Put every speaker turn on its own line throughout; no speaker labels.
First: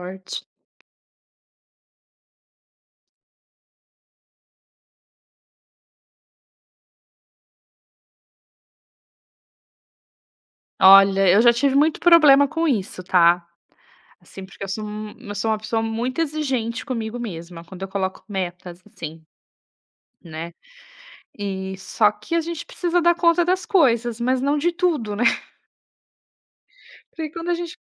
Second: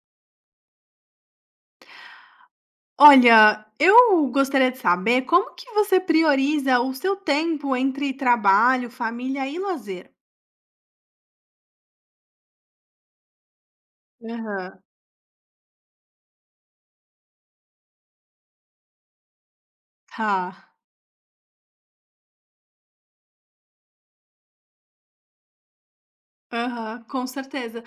Forte.
Olha, eu gostaria de saber como que você prioriza o seu tempo entre trabalho, família e lazer?
Olha, eu já tive muito problema com isso, tá. Assim, porque eu
Aham.
sou um eu sou uma pessoa muito exigente comigo mesma, quando eu coloco metas, assim, né.
Tá.
E só que a gente precisa dar conta das coisas, mas não de tudo, né.
Aham, com
Porque quando a gente
certeza.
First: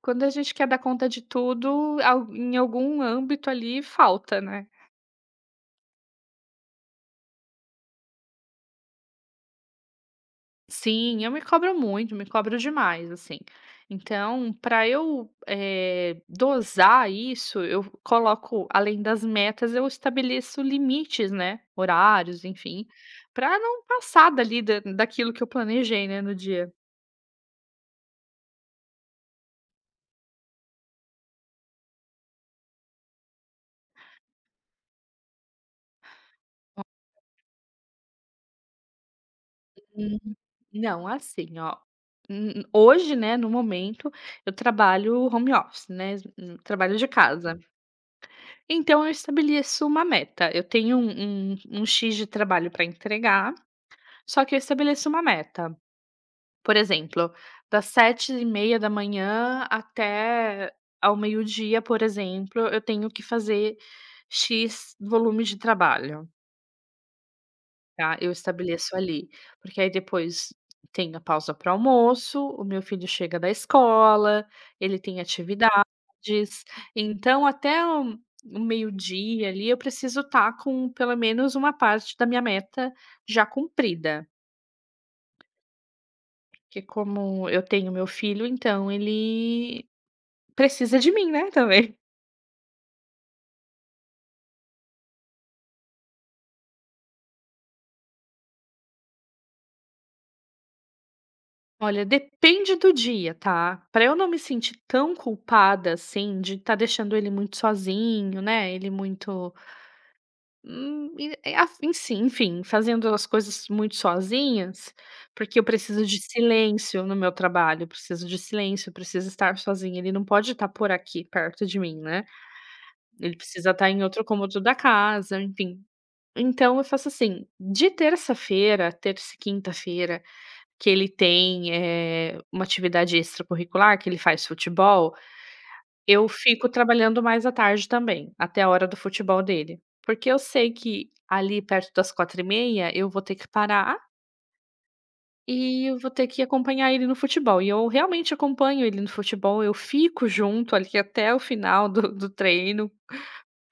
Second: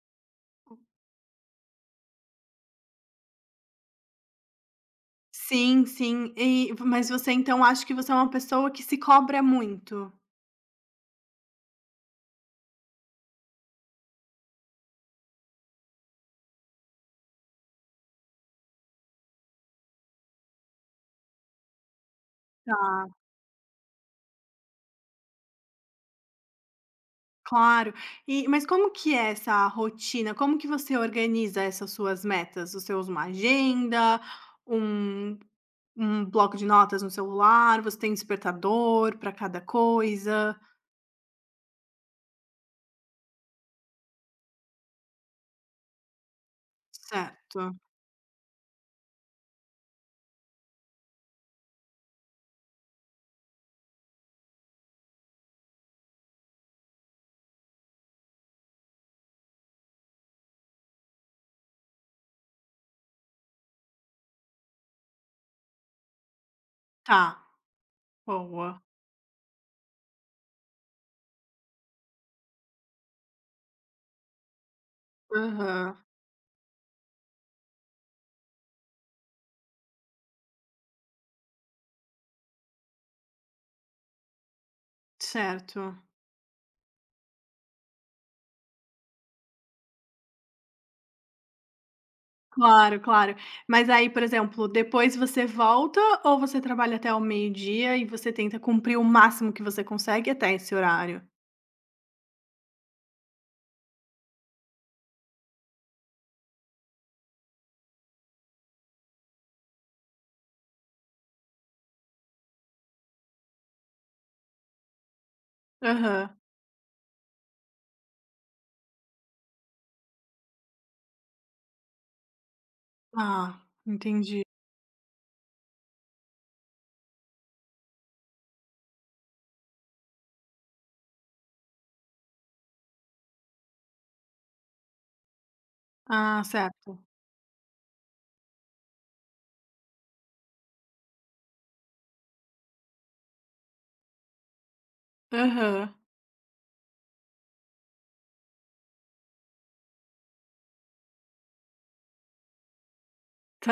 quando a gente quer dar conta de tudo, al em algum âmbito ali falta, né.
Sim, sim. Mas você então acha que você é uma pessoa que se cobra muito?
Sim, eu me cobro muito, me cobro demais, assim. Então, para eu, dosar isso, eu coloco, além das metas, eu estabeleço limites, né, horários, enfim,
Tá,
para não passar dali da daquilo que eu planejei, né, no dia.
claro. Mas como que é essa rotina? Como que você organiza essas suas metas? Você usa uma agenda, um um bloco de notas no celular, você tem despertador para cada
Hum.
coisa?
Não, assim, ó, hoje, né, no momento, eu trabalho home office, né, trabalho de casa.
Certo,
Então eu estabeleço uma meta, eu tenho um X de trabalho para entregar. Só que eu estabeleço uma meta. Por exemplo, das 7h30 da manhã até ao meio-dia, por exemplo, eu tenho que fazer "X" volume de trabalho,
tá,
tá, eu
boa.
estabeleço ali. Porque aí depois tem a pausa para almoço, o meu filho chega da escola, ele tem
Aham,
atividades. Então até o meio-dia ali eu preciso estar com pelo menos uma parte da minha meta já cumprida.
certo.
Que como eu tenho meu filho, então ele precisa de mim, né, também.
Claro, claro. Mas aí, por exemplo, depois você volta ou você trabalha até o meio-dia e você tenta cumprir o máximo que você consegue até esse horário?
Olha, depende do dia, tá? Pra eu não me sentir tão culpada, assim, de estar deixando ele muito sozinho, né, ele muito, e é af ensi enfim, fazendo as coisas muito sozinhas, porque eu preciso de
Aham.
silêncio no meu trabalho, eu preciso de silêncio, eu preciso estar sozinha, ele não pode estar por aqui perto de mim, né, ele
Ah,
precisa estar em outro
entendi.
cômodo da casa, enfim. Então eu faço assim, de terça-feira, terça e quinta-feira, que ele tem, uma atividade extracurricular, que ele faz futebol, eu
Ah,
fico
certo.
trabalhando mais à tarde também, até a hora do futebol dele. Porque eu sei que ali perto das 4h30 eu vou ter que parar e
Aham,
eu vou ter que acompanhar ele no futebol. E eu realmente acompanho ele no futebol, eu fico junto ali até o final do treino,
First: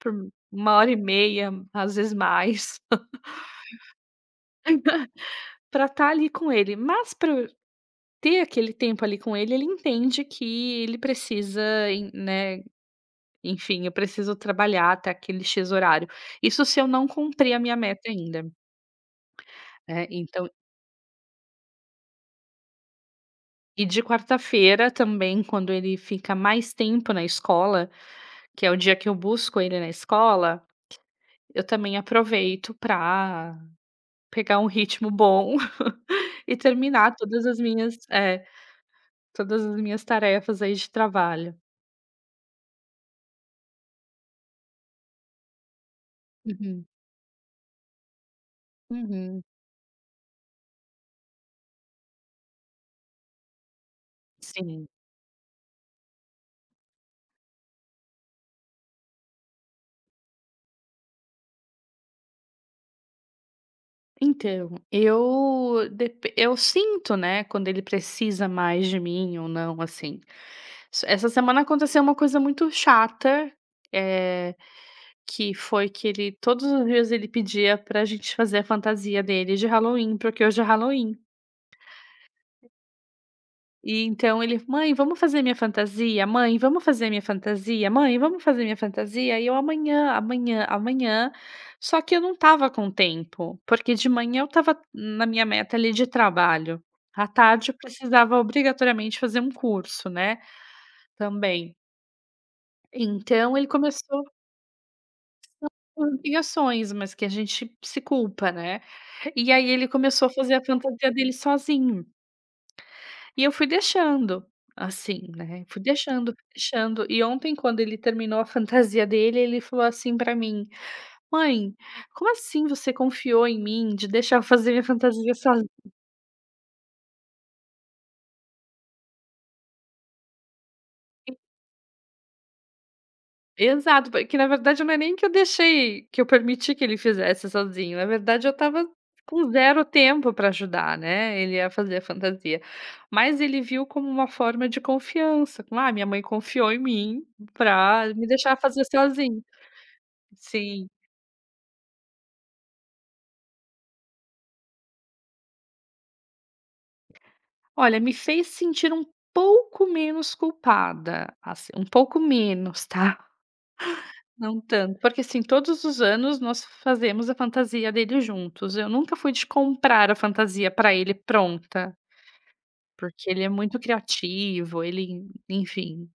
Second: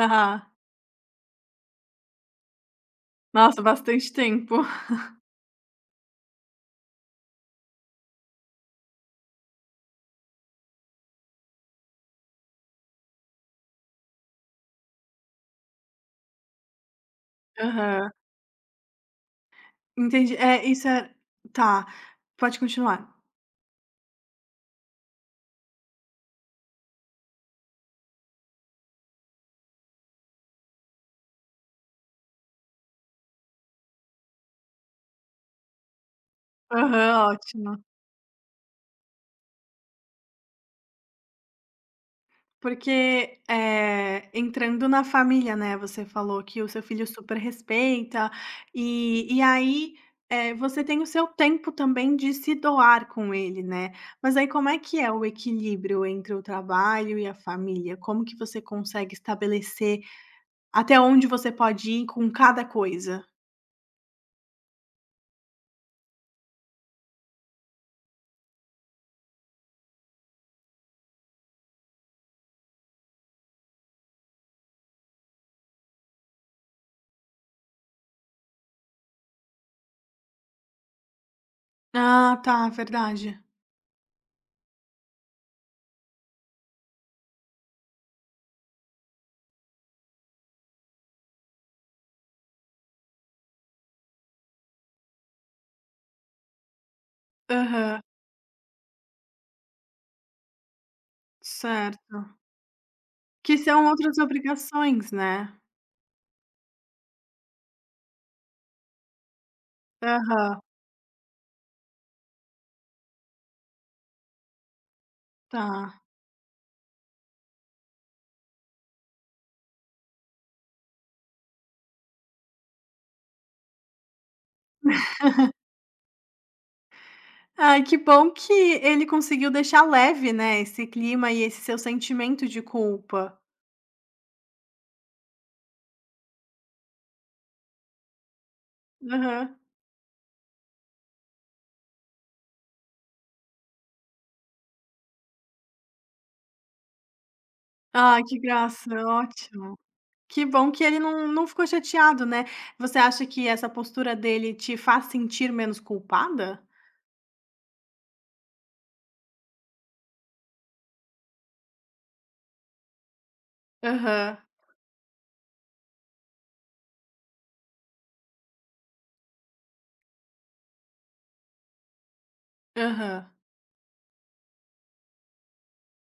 por 1 hora e meia, às vezes mais,
Nossa, bastante tempo.
pra estar ali com ele. Mas pra ter aquele tempo ali com ele, ele entende que ele precisa, en né, enfim, eu preciso trabalhar até aquele "X" horário. Isso se eu não cumprir a minha meta
Aham,
ainda, né,
entendi.
então
Tá, pode continuar.
e de quarta-feira também, quando ele fica mais tempo na escola, que é o dia que eu busco ele na escola, eu também aproveito para pegar um ritmo bom e terminar
Aham,
todas as
ótimo.
minhas todas as minhas tarefas aí de trabalho.
Porque, entrando na família, né, você falou que o seu
Uhum,
filho super respeita, e
uhum,
aí, você tem o seu tempo também de se doar com ele, né. Mas aí como é
sim.
que é o equilíbrio entre o trabalho e a família? Como que você consegue estabelecer até onde você pode ir com cada coisa?
Então, eu sinto, né, quando ele precisa mais de mim ou não, assim. S Essa semana aconteceu uma coisa muito chata, é que foi que ele todos os dias ele pedia pra gente fazer a fantasia dele de Halloween, porque hoje é Halloween.
Ah, tá, verdade.
E então ele: "Mãe, vamos fazer minha fantasia? Mãe, vamos fazer minha fantasia? Mãe, vamos fazer minha fantasia?" E eu: "Amanhã, amanhã, amanhã". Só que eu não tava com tempo, porque de manhã eu tava na minha meta ali de trabalho. À tarde eu
Aham,
precisava obrigatoriamente fazer um curso, né, também.
certo. Que
Então ele
são outras
começou
obrigações, né.
com obrigações, mas que a gente se culpa, né. E aí ele começou a fazer
Aham,
a fantasia dele sozinho. E eu fui deixando, assim, né, fui
tá.
deixando, fui deixando. E ontem quando ele terminou a fantasia dele, ele falou assim pra mim: "Mãe, como assim você confiou em mim de deixar eu fazer minha fantasia sozinho?"
Ai, que bom que ele conseguiu deixar leve, né, esse clima e esse seu sentimento de culpa.
Exato, porque na verdade não é nem que eu deixei que eu permiti que ele fizesse sozinho, na verdade eu estava com
Aham.
zero tempo pra ajudar, né, ele a fazer a fantasia. Mas ele viu como uma forma de confiança, como: "Ah, minha mãe confiou em mim pra
Ai,
me
que
deixar fazer
graça,
sozinho".
ótimo. Que bom que
Sim.
ele não ficou chateado, né. Você acha que essa postura dele te faz sentir menos culpada?
Olha, me fez sentir um pouco menos culpada, assim, um pouco menos, tá?
Aham,
Não tanto, porque assim, todos os anos nós fazemos a fantasia dele juntos. Eu nunca fui de comprar a fantasia pra ele pronta,
aham.
porque ele é muito criativo, ele, enfim,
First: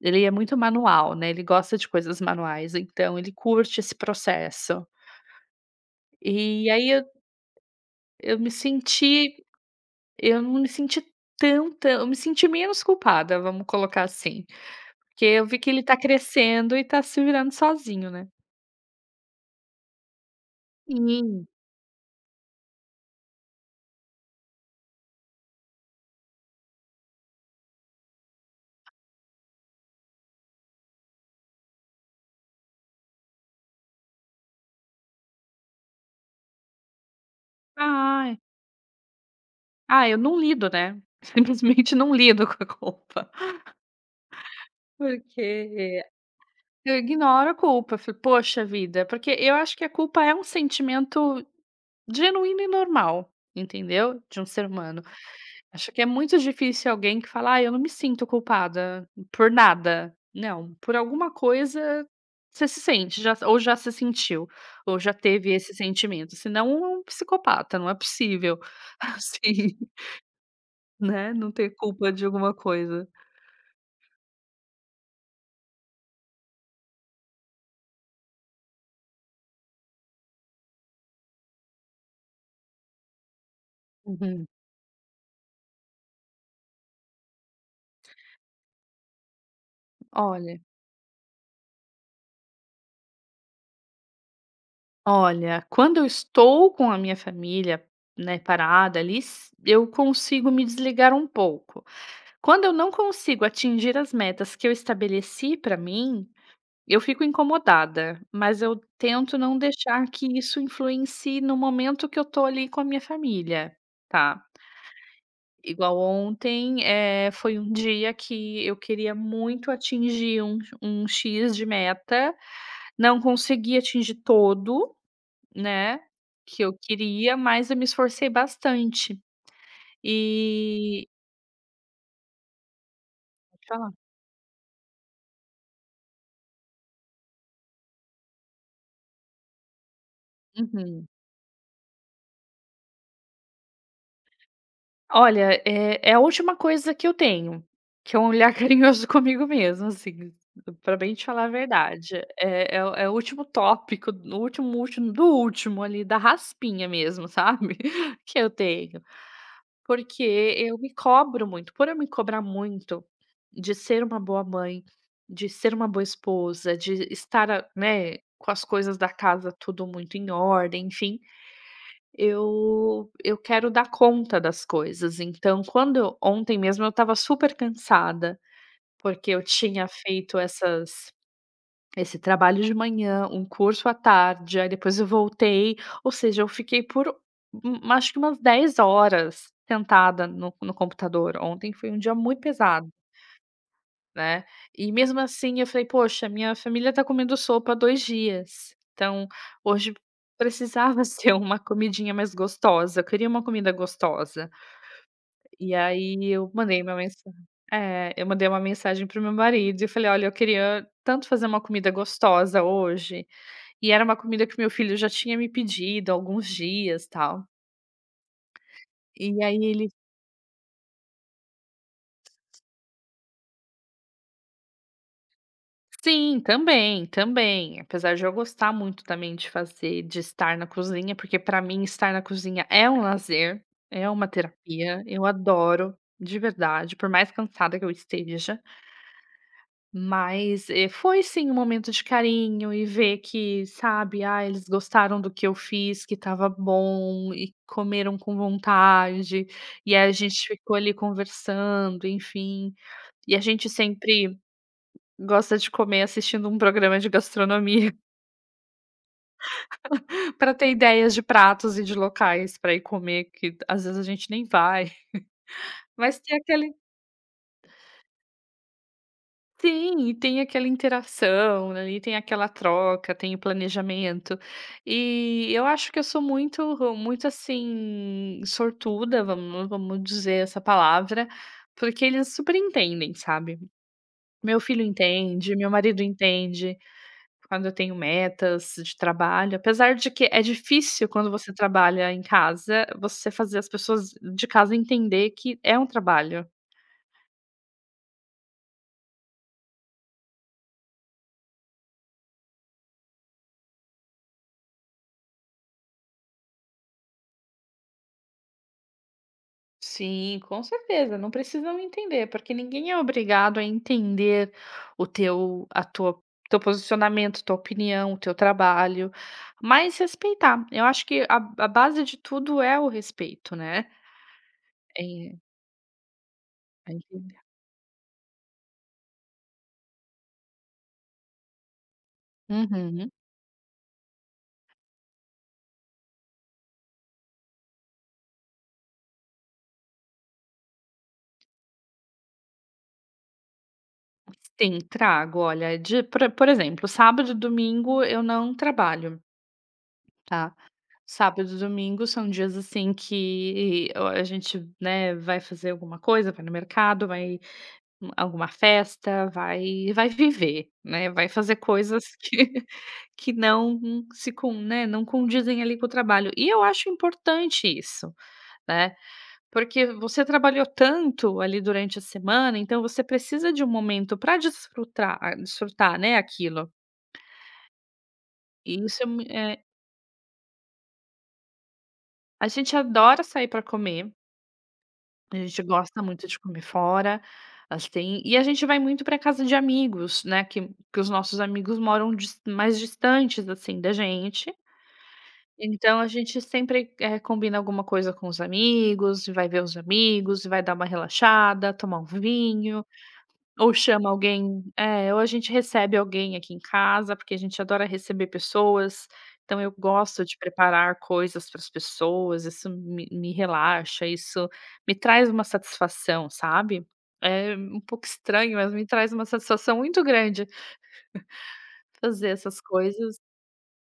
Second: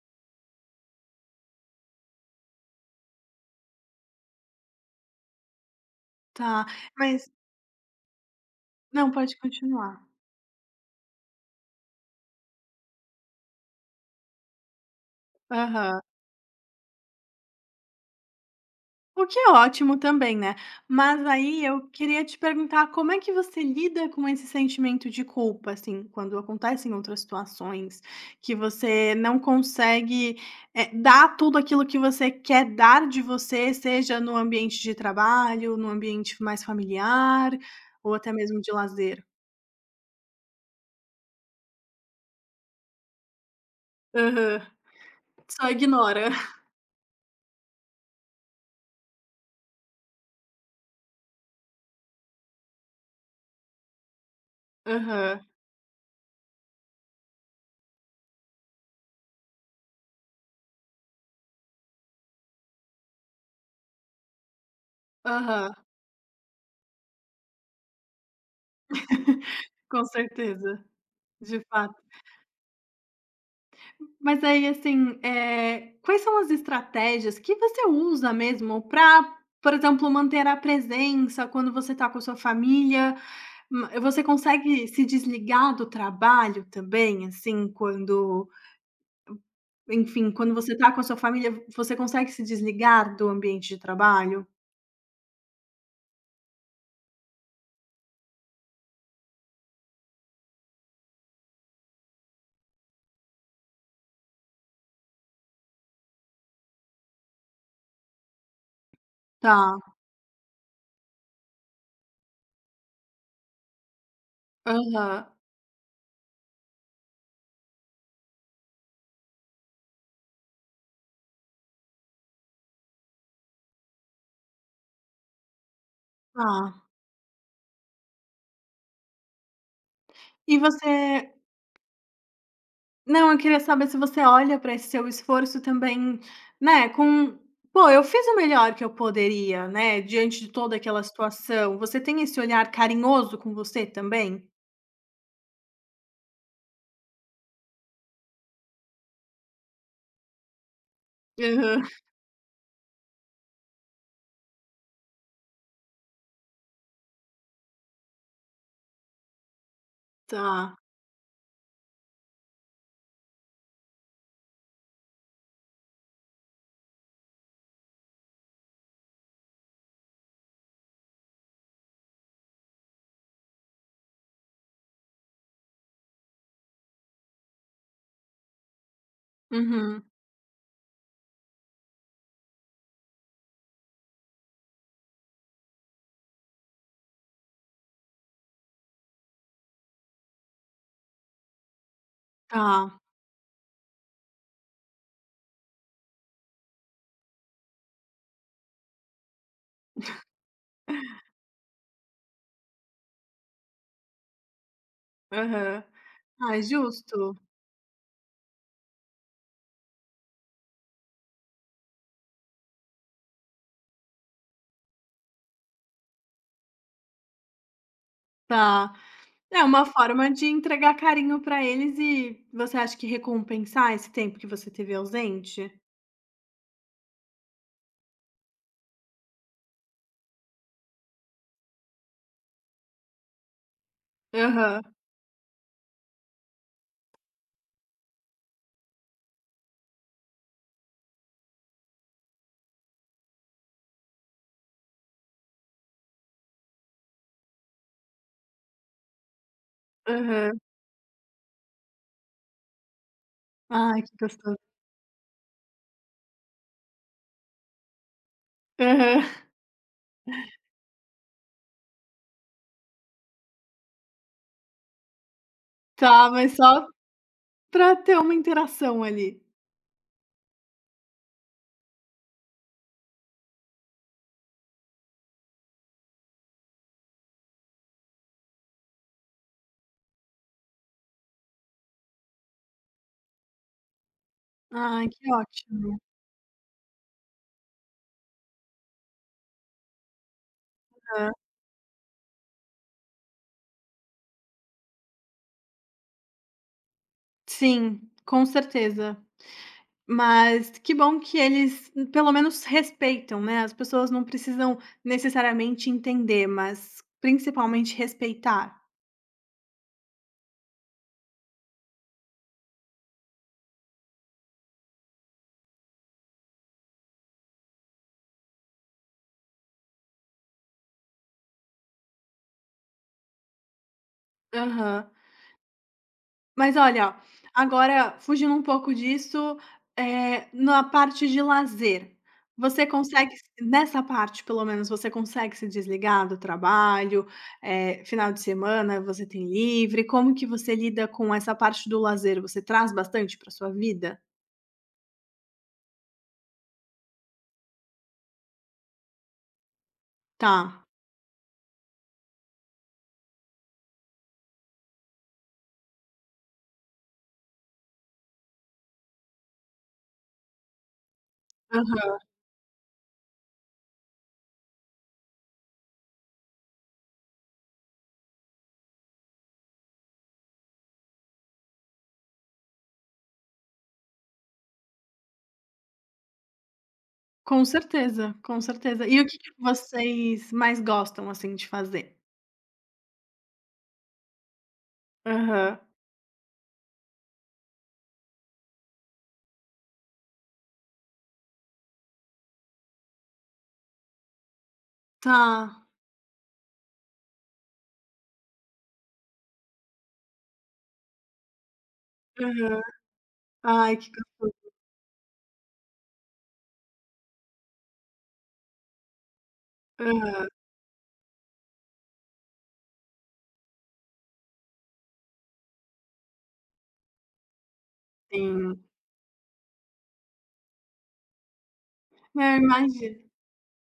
ele é muito manual, né? Ele gosta de coisas manuais, então ele curte esse processo.
Tá,
E aí
mas
eu me
não,
senti,
pode continuar.
eu não me senti tanta, eu me senti menos culpada, vamos colocar assim. Porque eu vi que ele tá
Aham.
crescendo e tá se virando sozinho, né.
O que é ótimo também, né. Mas
Sim.
aí eu queria te perguntar como é que você lida com esse sentimento de culpa, assim, quando acontecem outras situações que você não consegue, dar tudo aquilo que você quer dar de você, seja no ambiente de trabalho, no ambiente mais familiar ou até
Ai.
mesmo de lazer?
Ah, eu não lido, né, simplesmente não lido com a culpa,
Aham. Só
porque
ignora.
eu ignoro a culpa, falo: "Poxa vida", porque eu acho que a culpa é um sentimento genuíno e normal, entendeu, de um ser humano.
Aham,
Acho que é muito difícil alguém que fala: "Ah, eu não me sinto culpada por nada". Não, por alguma coisa você se sente, já ou já se sentiu, ou já teve
aham.
esse sentimento, senão é um psicopata, não é possível, assim,
Com certeza,
né, não
de
ter
fato.
culpa de alguma coisa.
Mas aí, assim, quais são as estratégias que você usa mesmo para por exemplo, manter a presença quando você está com a sua família? Você
Uhum.
consegue se desligar do trabalho também, assim, quando enfim, quando
Olha
você está com a sua família, você consegue se desligar do ambiente de trabalho?
olha, quando eu estou com a minha família, né, parada ali, s eu consigo me desligar um pouco. Quando eu não consigo atingir as metas que eu estabeleci para mim. Eu fico incomodada, mas eu tento não
Tá.
deixar que isso influencie no momento que eu tô ali com a minha família, tá.
Aham.
Igual ontem, foi um dia que eu queria muito atingir um X de meta, não consegui atingir todo, né,
Tá.
que eu queria, mas eu me esforcei bastante.
E
E
você Não, eu queria
pode
saber
falar.
se você olha para esse seu esforço também, né, com: "Pô, eu fiz o melhor que eu poderia, né, diante de toda aquela
Uhum.
situação". Você tem esse olhar carinhoso com você também?
Olha, é a última coisa que eu tenho, que é um olhar carinhoso comigo mesmo, assim, pra bem te falar a
Aham,
verdade. É o último tópico, o último último do último ali, da raspinha mesmo, sabe, que eu tenho. Porque eu
tá.
me cobro muito, por eu me cobrar muito de ser uma boa mãe, de ser uma boa esposa, de estar a né, com as coisas da casa tudo muito em ordem, enfim. Eu quero dar conta das coisas, então quando eu ontem mesmo eu estava super cansada, porque eu tinha
Uhum,
feito essas esse trabalho de manhã, um curso à tarde, aí depois eu voltei, ou seja, eu fiquei por acho que umas 10 horas sentada no computador. Ontem foi um dia muito pesado.
tá.
Né, e mesmo assim eu falei: "Poxa, minha família tá comendo sopa há 2 dias, então hoje precisava ser uma comidinha mais gostosa, eu queria uma comida gostosa". E
Aham.
aí eu
Ah, é justo.
mandei uma mensagem pro meu marido e falei: "Olha, eu queria tanto fazer uma comida gostosa hoje", e era uma comida que meu filho já tinha me pedido há alguns dias, tal.
Tá.
E
É
aí
uma
ele.
forma de entregar carinho para eles e você acha que recompensar esse tempo que você teve ausente?
Sim, também, também. Apesar de eu gostar muito também de estar na cozinha, porque para mim estar na cozinha é um lazer, é uma
Aham,
terapia, eu adoro, de verdade, por mais cansada que eu esteja, mas, foi sim um momento de carinho e ver que, sabe, ah, eles gostaram do que eu fiz, que estava bom e comeram com vontade, e aí a gente
aham.
ficou ali conversando, enfim. E a gente
Ai, que
sempre
gostoso.
gosta de comer assistindo um programa de gastronomia,
Aham.
para ter ideias de pratos e de locais para ir comer, que às vezes a gente nem vai. Mas
Tá,
tem
mas
aquele,
só Pra ter uma interação ali.
sim, e tem aquela interação ali, tem aquela troca, tem o planejamento. E eu acho que eu sou muito muito, assim, sortuda, vamos dizer essa palavra, porque eles super entendem, sabe. Meu filho
Ai, que
entende, meu
ótimo.
marido entende. Quando eu tenho metas de trabalho, apesar de que é difícil quando
Aham.
você trabalha em casa, você fazer as pessoas de casa entender que é um trabalho.
Sim, com certeza. Mas que bom que eles pelo menos respeitam, né, as pessoas não precisam necessariamente entender, mas principalmente respeitar.
Sim, com certeza, não precisam entender, porque ninguém é obrigado a entender o teu a tua teu posicionamento, tua opinião, o teu trabalho, mas respeitar. Eu acho que a base de tudo é o respeito, né.
Aham.
É,
Mas
é
olha,
entender.
agora fugindo um pouco disso, na parte de lazer, você
Uhum.
consegue se nessa parte pelo menos, você consegue se desligar do trabalho? Final de semana você tem livre? Como que você lida com essa parte do lazer? Você traz bastante para sua vida?
Sim, trago. Olha, de por exemplo, sábado e domingo eu não trabalho, tá.
Tá.
Sábado e domingo são dias, assim, que o a gente, né, vai fazer alguma coisa, vai no mercado, vai em alguma festa, vai viver, né, vai fazer coisas
Aham.
que que não se com né, não condizem ali com o trabalho. E eu acho importante isso, né. Porque você trabalhou tanto ali durante a semana, então você precisa de um momento para desfrutar, né, aquilo.
Com certeza, com
E isso
certeza.
é
E o
mui
que que
eh,
vocês mais gostam, assim, de fazer?
a gente adora sair para comer, a gente
Aham.
gosta muito de comer fora, assim, e a gente vai muito para casa de amigos, né, que os nossos amigos moram dis mais distantes, assim, da gente.
Tá.
Então a gente sempre, combina alguma coisa com os amigos, vai ver os amigos, vai dar uma relaxada, tomar um
Aham.
vinho. Ou
Ai que
chama
go
alguém ou a gente recebe alguém aqui em casa, porque a gente adora receber pessoas, então eu gosto de
Aham,
preparar coisas para as pessoas, isso me relaxa, isso me traz uma satisfação, sabe. É um pouco estranho, mas
sim.
me traz uma satisfação muito grande fazer
É, eu
essas coisas.
imagino.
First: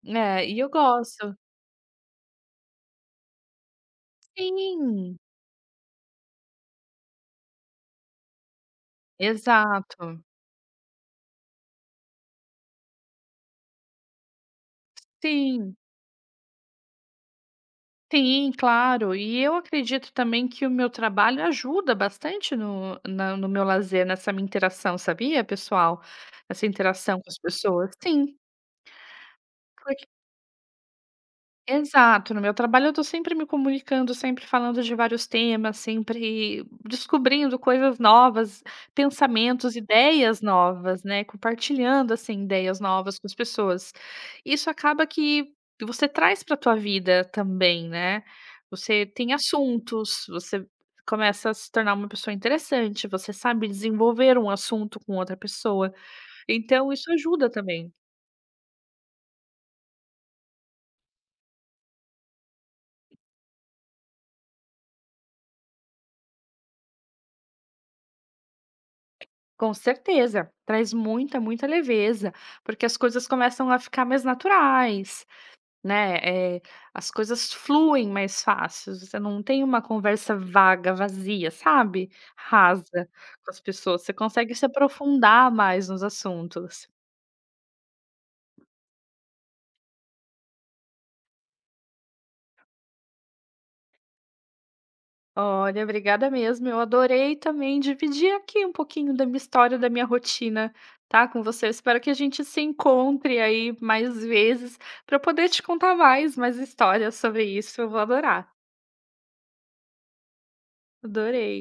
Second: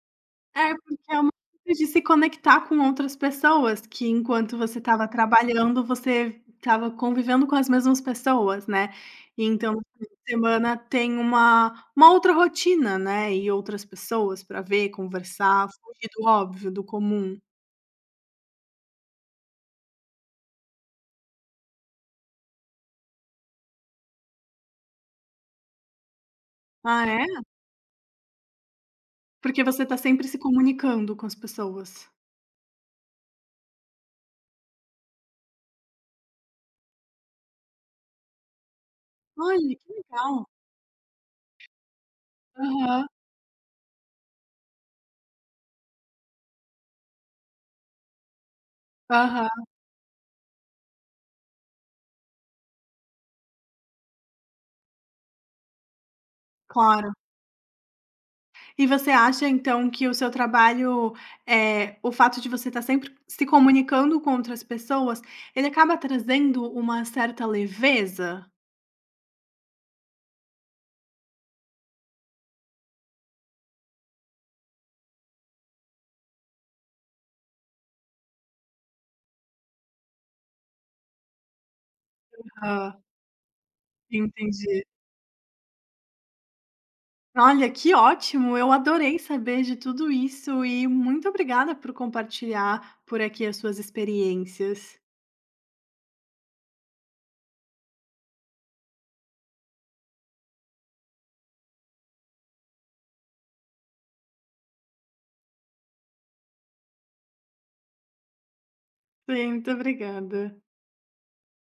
É, e eu
É, porque é uma
gosto.
coisa de se conectar com outras pessoas, que enquanto você estava
Sim,
trabalhando, você estava convivendo com as mesmas pessoas, né. Então, no fim de
exato.
semana tem uma outra rotina, né, e outras pessoas para ver, conversar,
Sim.
fugir do óbvio, do comum.
Sim, claro. E eu acredito também que o meu trabalho ajuda bastante no meu lazer, nessa minha interação, sabia, pessoal? Essa
Ah,
interação
é?
com as pessoas. Sim.
Porque você tá sempre se comunicando com as pessoas.
Exato, no meu trabalho eu estou sempre me comunicando, sempre falando de vários temas, sempre descobrindo coisas novas,
Olha,
pensamentos,
que
ideias
legal.
novas, né, compartilhando, assim, ideias
Aham,
novas com as pessoas. Isso acaba que você traz pra tua vida também, né. Você tem
aham,
assuntos, você começa a se tornar uma pessoa interessante, você sabe desenvolver um assunto com outra pessoa, então isso
claro.
ajuda também.
E você acha então que o seu trabalho, o fato de você estar sempre se comunicando com outras pessoas, ele acaba trazendo uma certa leveza?
Com certeza, traz muita, muita leveza, porque as coisas começam a ficar mais naturais, né? Eh, as coisas fluem mais fácil. Você não tem uma conversa vaga, vazia, sabe?
Hã,
Rasa com as pessoas. Você consegue se
entendi.
aprofundar mais nos assuntos.
Olha, que ótimo, eu adorei saber de tudo isso e muito obrigada por compartilhar por aqui as suas experiências.
Olha, obrigada mesmo. Eu adorei também dividir aqui um pouquinho da minha história, da minha rotina, tá, com você. Eu espero que a gente se encontre aí mais vezes para eu poder te contar mais, mais histórias sobre isso. Eu vou adorar.
Sim, muito obrigada.
Adorei.